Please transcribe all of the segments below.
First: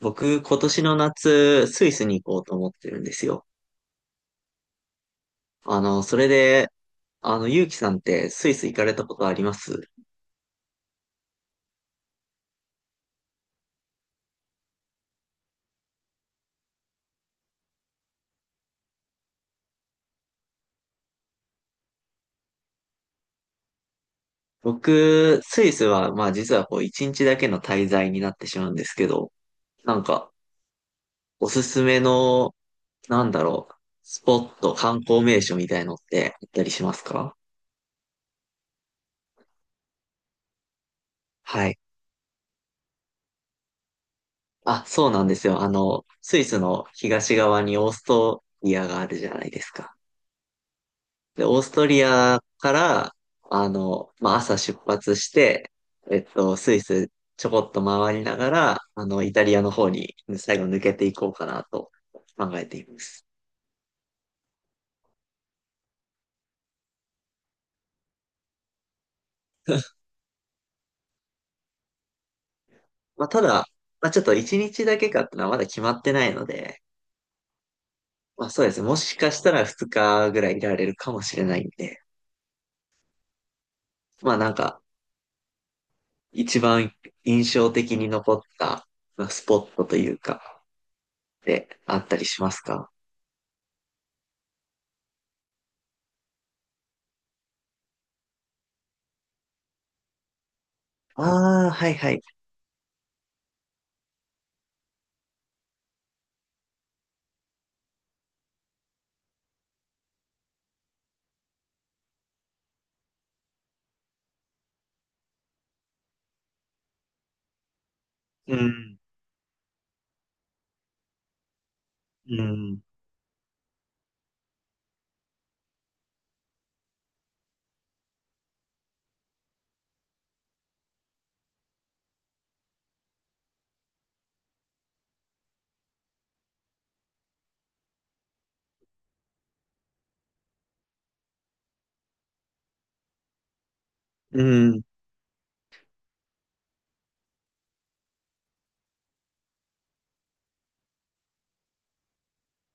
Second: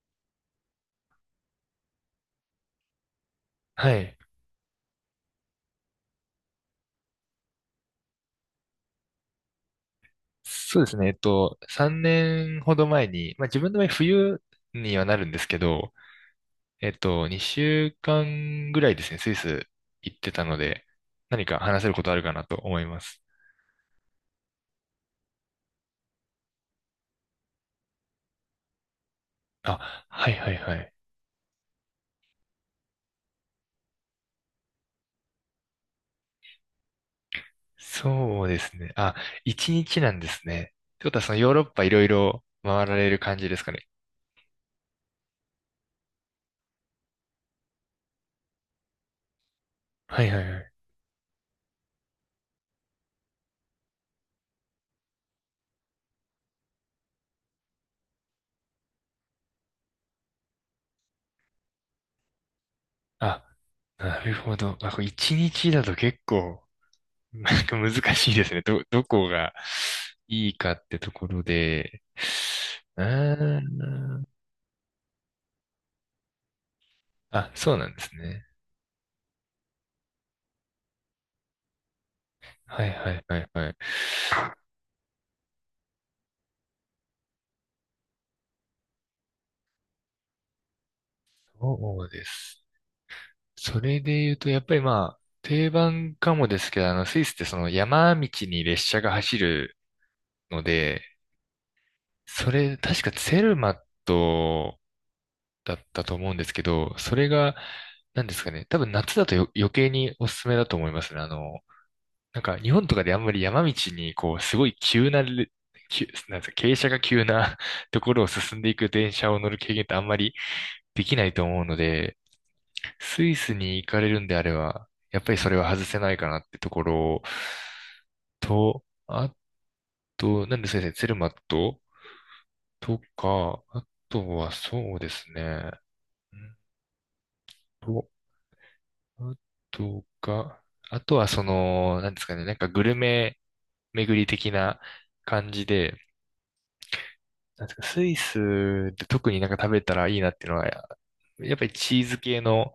僕、今年の夏、スイスに行こうと思ってるんですよ。はい。それで、ゆうきさんってスイス行かれたことあります？そうですね。3年ほど前に、まあ自分の場合冬にはなるんですけど、2週間ぐらいですね、スイス行ってたので、何か話せることあるかなと思います。僕、スイスは、まあ実はこう、一日だけの滞在になってしまうんですけど、なあ、んはか、いはいはい。おすすめの、なんだろう、スポット、観光名所みたいのってあったりしますか？そうですね。あ、1日なんですね。ってことはそのヨーロッはい。パいろいろ回られる感じですかね。あ、そうなんですよ。スイスの東側にオーストリアがあるじゃないですか。はいはいはい。で、オーストリアから、まあ、朝出発して、スイスちょこっと回りながら、イタリアの方に最後抜けていこうかなと考えています。あ、なるほど。あ、これ1日だと結構 なんか難しいですね。どこがいいかってところで。うまあ、たーだ、まあ、ちょっん。と1日だけかってのはまだ決まってないので、あ、そうなんですね。まあ、そうですね。もしかしたら2日ぐらいいられるかもしれないんで、はいはいはいはい。まあ、なんか、一番印象的に残った、まあスポットというか、で、あそっうたでりしますす。か？それで言うと、やっぱりまあ、定番かもですけど、スイスってその山道に列車が走るので、ああー、はいはい。それ、確かツェルマットだったと思うんですけど、それが、なんですかね。多分夏だと余計におすすめだと思いますね。なんか日本とかであんまり山道にこうすごい急なんですか、傾斜が急な ところをう進んでいくん、電車を乗る経験ってあんまりできないと思うので、うん。スイスに行かれるんであれば、やっぱりそれは外せないかなってところと、と、なんで先生、ツェルマットとか、あとはそうですね。うんと、あとが、あとはその、なんですかね、なんかグルメ巡りう的なん。感じで、なんですか、スイスで特になんか食べたらいいなっていうのは、やっぱりチーズ系の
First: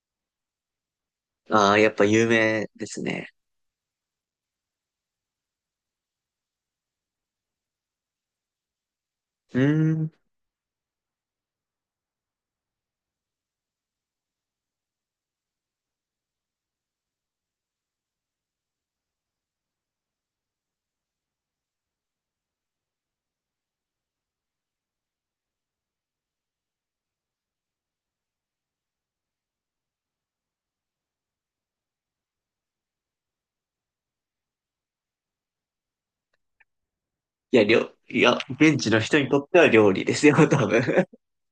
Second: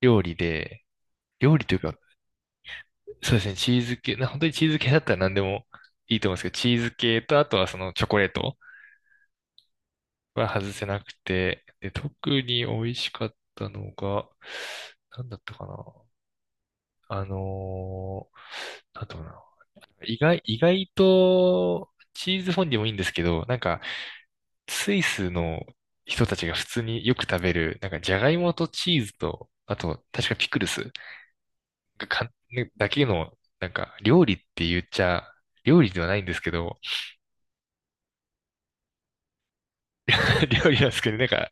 料理で、料理あというあ、やっか、ぱ有名ですね。そうですね、チーズ系、本当にチーズ系だったら何でもいいと思うんですけど、チーズ系と、あとはそのチョコレートうん。は外せなくて、で、特に美味しかったのが、なんだったかな。あのなんだったかな。意外と、チーズフォンデュもいいんですけど、なんか、スイスの人たちが普通によく食べる、なんかジャガイモとチーズと、あと、確かピクルスがかねだけの、なんか料理って言っちゃ、料理ではないんですけど、いや、現地の人にとっては料理ですよ、多料理なんです分。けど、なんか、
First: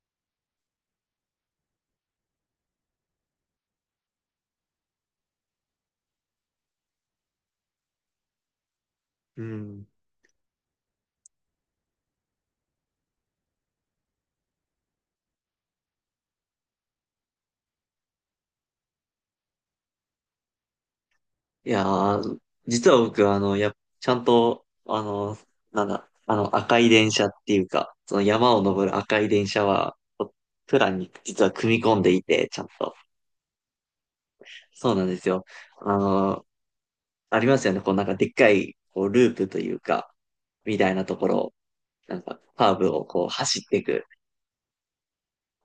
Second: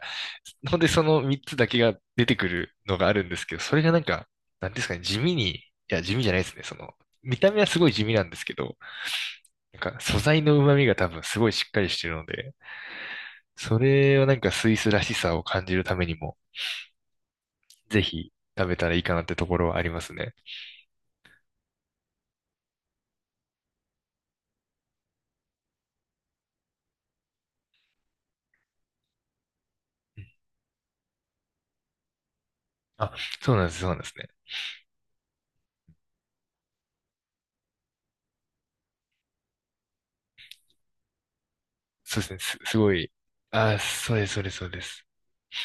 ほんでその3つだけが出てくるのがあるんですけど、それがなんか、なんですかね、地味に、いや、地味じゃないですね、その、見た目はすごい地味なんですけど、うなんん。か素材の旨味が多分すごいしっかりしてるので、それはなんかスイスらしさを感じるためにも、ぜひ食べたらいいかなってところはありますね。いやー、実は僕、ちゃんと、あの、なんだ、あの、赤い電車っていうか、その山を登る赤い電車は、うん、プランに実は組み込んでいて、ちゃんと。あ、そうなんです、そうなんですね。そうなんですよ。あの、ありますよね。こう、なんかでっかい、こう、ループというか、みたいなところを、なんか、カすーごブをい。こう、走っあ、ていく。そうです、そうです、そうです。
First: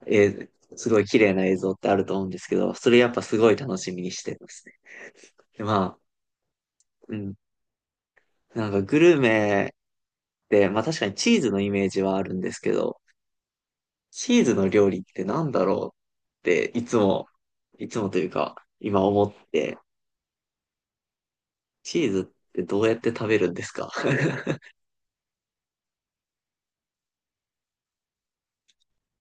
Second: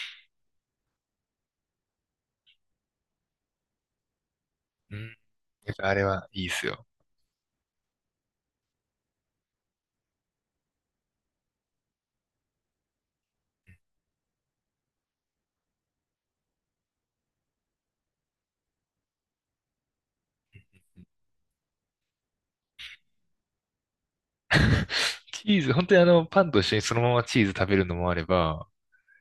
えーすごい綺麗な映像ってあると思うんですけど、それやっぱすごい楽しみにしてますね。うん、で、やっまぱああ、れはいいですよ。うん。なんかグルメって、まあ確かにチーズのイメージはあるんですけど、チーズの料理ってなんだろうっていつも、いつもというか、今思って、チーズってどうやって食べるんですか？ チーズ、本当にパンと一緒にそのままチーズ食べるのもあれば、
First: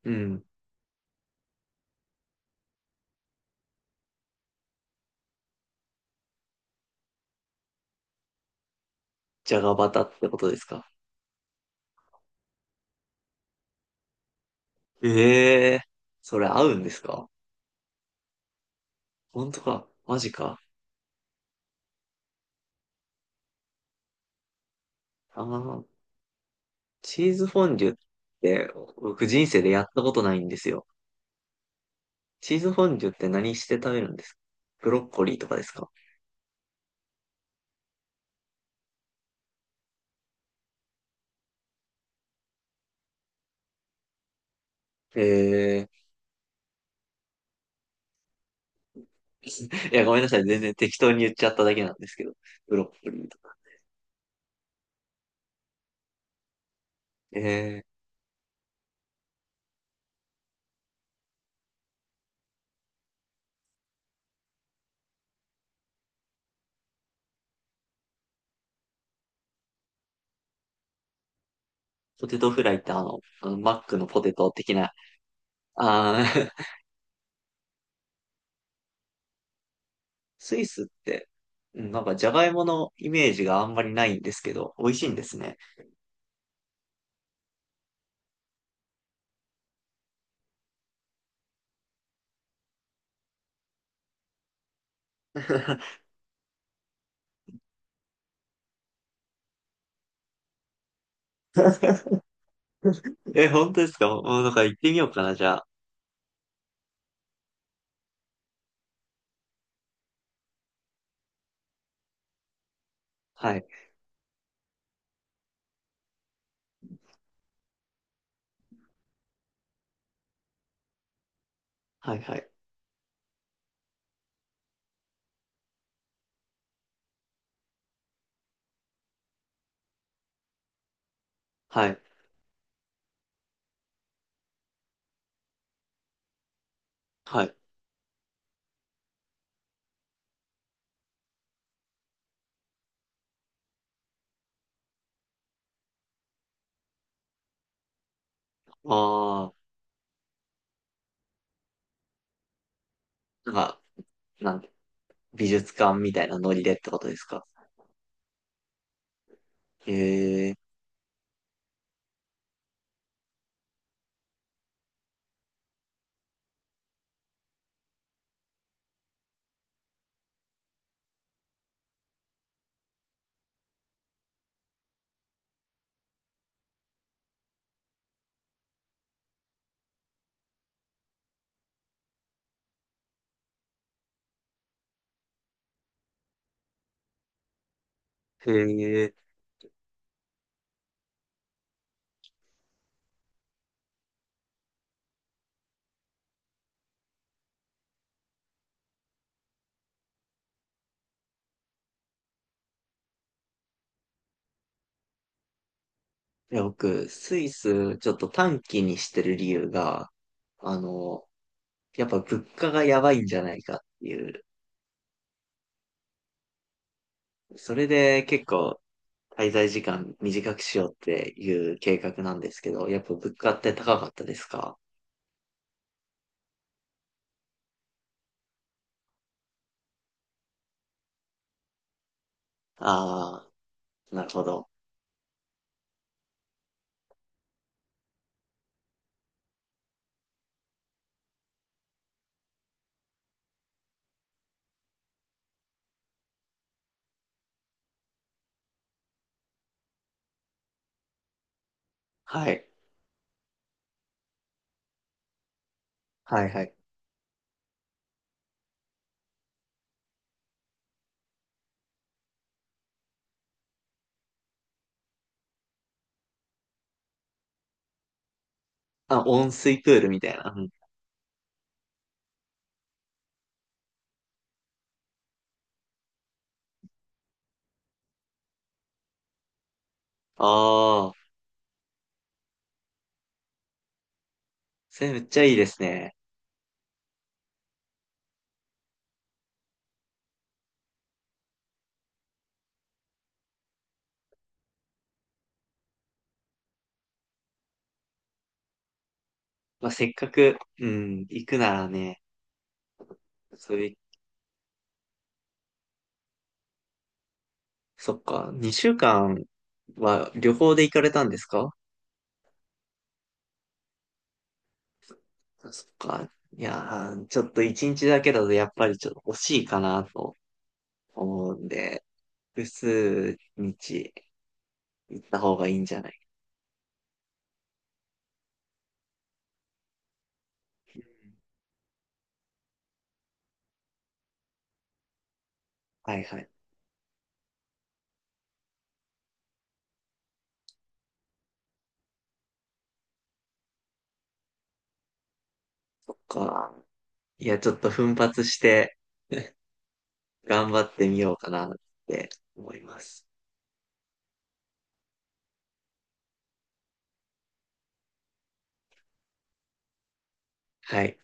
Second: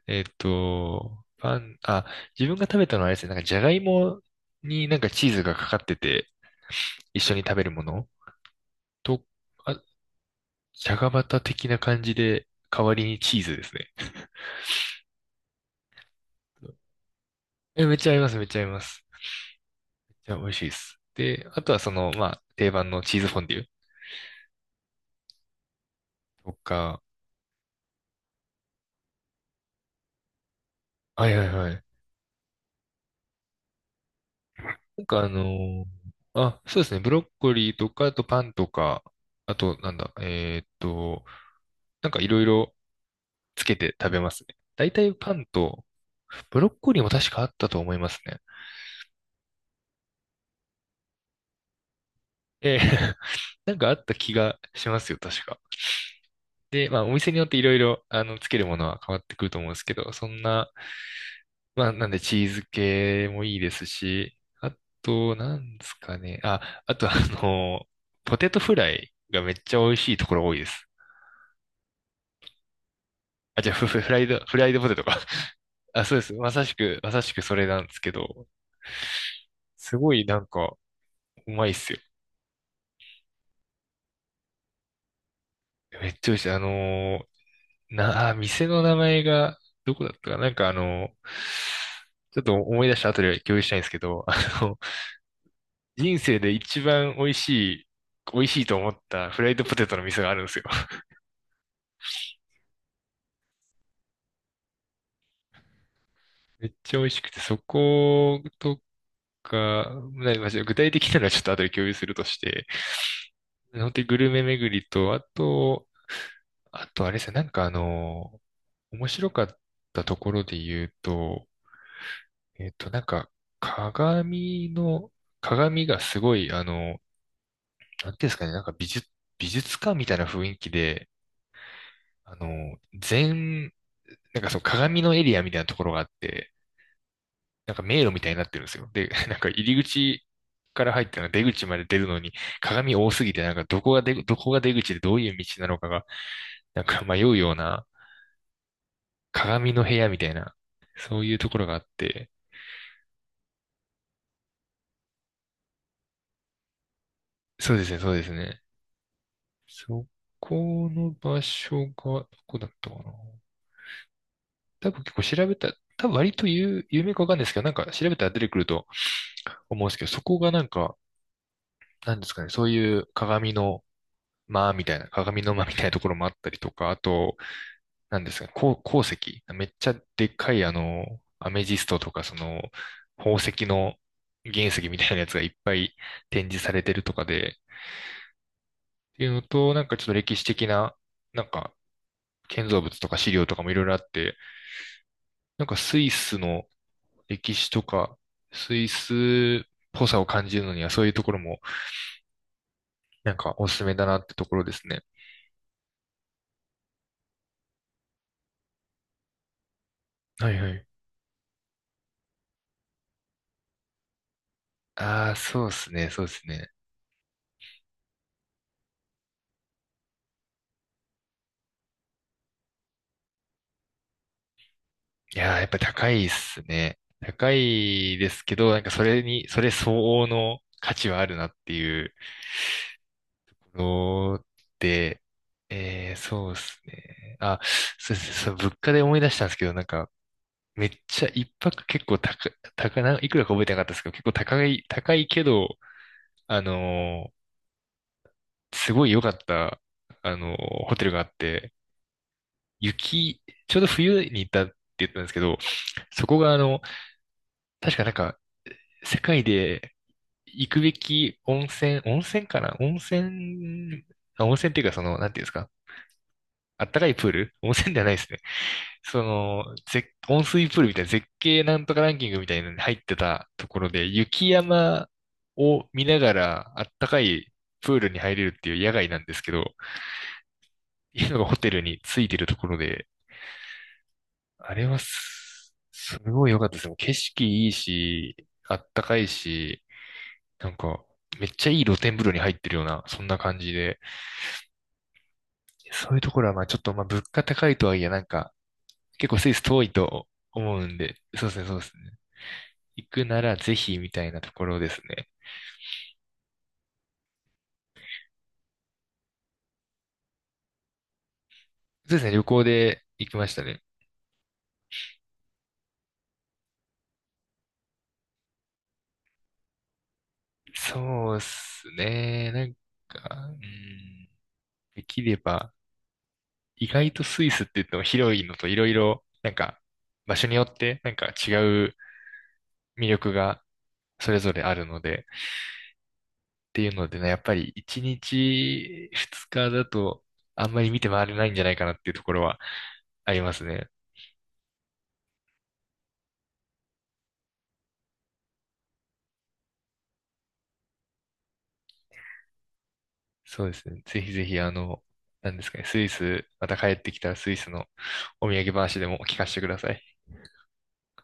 うえっん。と、パン、あ、自分が食べたのはあれですね、なんかじゃがいもになんかチーズがかかってて、一緒に食べるものと、じゃがあ、バタってことですか？じゃがバタ的な感じで、代わりにチーズですね。ええー、それ合うんですか？え、めっちゃ合います、めっちゃ合います。本当かマじジゃあ美味か？しいです。で、あとはその、まあ、定番のチーズフォンデュああ、とか、チーズフォンデュって僕人生でやったことないんですよ。はいはいはい。チーズフォンデュって何して食べるんですか？ブなロんッかコあリーのとかですーか？あ、そうですね、ブロッコリーとか、あとパンとか、あとなんだ、えーっと、なんかいろいろつけて食べますね。大体パンと、えブロッコリーも確かあったと思いますね。ー、いや、ごめんなさい。全然適当に言っちゃっただけなんですけど。えブえ ロッコ リーとか。なんかあった気がしますよ、確か。で、まあお店にえよっていろいー、ろ、つけるものは変わってくると思うんですけど、そんな、まあ、なんでチーズ系もいいですし、あと、なんですかね。あ、あと、あの、ポテトフライがめっちゃ美味しいところ多いです。ポテトフライってあの、あのあ、じゃマあ、ッフ、クフのフラポイテド、トフライ的ドポな、テトか。あ、そうであす。ー、まさしくそれなんですけど、すごい なんスイか、スって、うまいっうすん、よ。なんかジャガイモのイメージがあんまりないんですけど、美味しいんですね。めっちゃ美味しい。あのーな、あ、店の名前が、どこだったかな。ちょっと思い出した後で共有したいんですけど、の、人生で一番美味しい、美味しいと思ったフライドポテトの店があるんですよ。え、本当ですか？もうなんか行ってみようかな、じゃあ。めっちゃ美味しくて、そことか、まあ具体的なのはちょっと後で共有するとして、はい。本当にグルメ巡りと、あと、あとあれですよ面白かったところで言うと、はい、はい。えっと、なんか、鏡の、鏡がすごい、なんていうんですかね、美術館みたいな雰囲気で、はい。あの、全、なんかその鏡のエリアみたいなところがあって、はい。なんか迷路みたいになってるんですよ。で、なんか入り口から入っての出口まで出るのに鏡多すぎて、どこが出口でどういう道なのかが、なんか迷うようなああ、鏡の部屋みたいな、そういうところがあって、なんか、なんか美術館みたいなノリでってことですか？そうですね、そうですね。そへこえ、の場所が、どこだったかな。多分結構調べた、多分割と有名かわかんないですけど、なんか調べたら出てくると思うんですけど、そこがなんか、なんですかね、そういう鏡の間みたいな、鏡の間みたいなところもあったりとか、あと、なんですか、鉱石。めっちゃでっかい、アメジストとか、その、宝石の原石みたいなやつがいっぱい展示されてるとかで、っへえ。ていうのと、なんかちょっと歴史的な、なんか、建造物とか資料とかもいろいろあって、なんかスイスの歴史とか、スイスっぽさを感じるのには、そういうところも、なんかおすすめだなってところですね。いや、僕、スイスちょっと短期にしてる理由が、はいはあい。の、やっぱ物価がやばいんじゃないかっていう、ああ、そうですね、そうですね。それで結構滞在時間短くしようっていう計画なんですけど、やっぱ物価って高かったですか？いやー、やっぱり高いっすね。高いですけど、なんかそれに、それ相応の価値はあるなっていうああー、なるのほど。で、えー、そうですね。あ、そうですね。そう、物価で思い出したんですけど、なんか、めっちゃ一泊結構高、高な、いくらか覚えてなかったですけど、結構高い、高いけど、あのーすごい良かった、ホテルがあって、はい。雪、ちょうど冬に行ったって言ったんですけど、そこはいがあはい。の、確かなんか、世界で行くべき温泉、温泉かな温泉、あ温泉っていうかその、なんていうんですかあったかいプール温泉ではないですね。そあ、温の、水プールみたい温な。う水ん、プールみたいな絶景なんとかランキングみたいなのに入ってたところで、雪山を見ながらあったかいプールに入れるっていう野外なんですけど、あいあ、うのがホテルについてるところで、あれはそれめっちゃいいです、すね。すごい良かったです。もう景色いいし、あったかいし、なんか、めっちゃいい露天風呂に入ってるような、そんな感じで、そういうところは、まあちょっと、まあ物価高いとはいえ、なんか、結構スイス遠まあ、いせっかとく、思ううんで、ん、行そうでくすね、なそうでらすね。ね、行くならぜそういう、ひみたいなところですね。そっか、2週間は旅行で行かれたんですか？そうですね、旅行で行きましたね。そっか、いやー、ちょっと1日だけだとやっぱりちょっと惜しいかなとそうで思うんすで、ね、な複んか、数う日ん、でき行っれた方がば、いいんじゃない？意外とスイスって言っても広いのといろいろ、なんか、場所によって、うん、なんか違う魅力がそれぞれあるので、はいはい。っていうのでね、やっぱり1日2日だとあんまり見て回れないんじゃないかなっていうところはありますね。そっか、いや、ちょっと奮発して 頑張ってみようかなって思います。そうですね。ぜひぜひあの、なんですかね、スイス、また帰ってきたらスイスのお土産話でも聞かせてください。はい。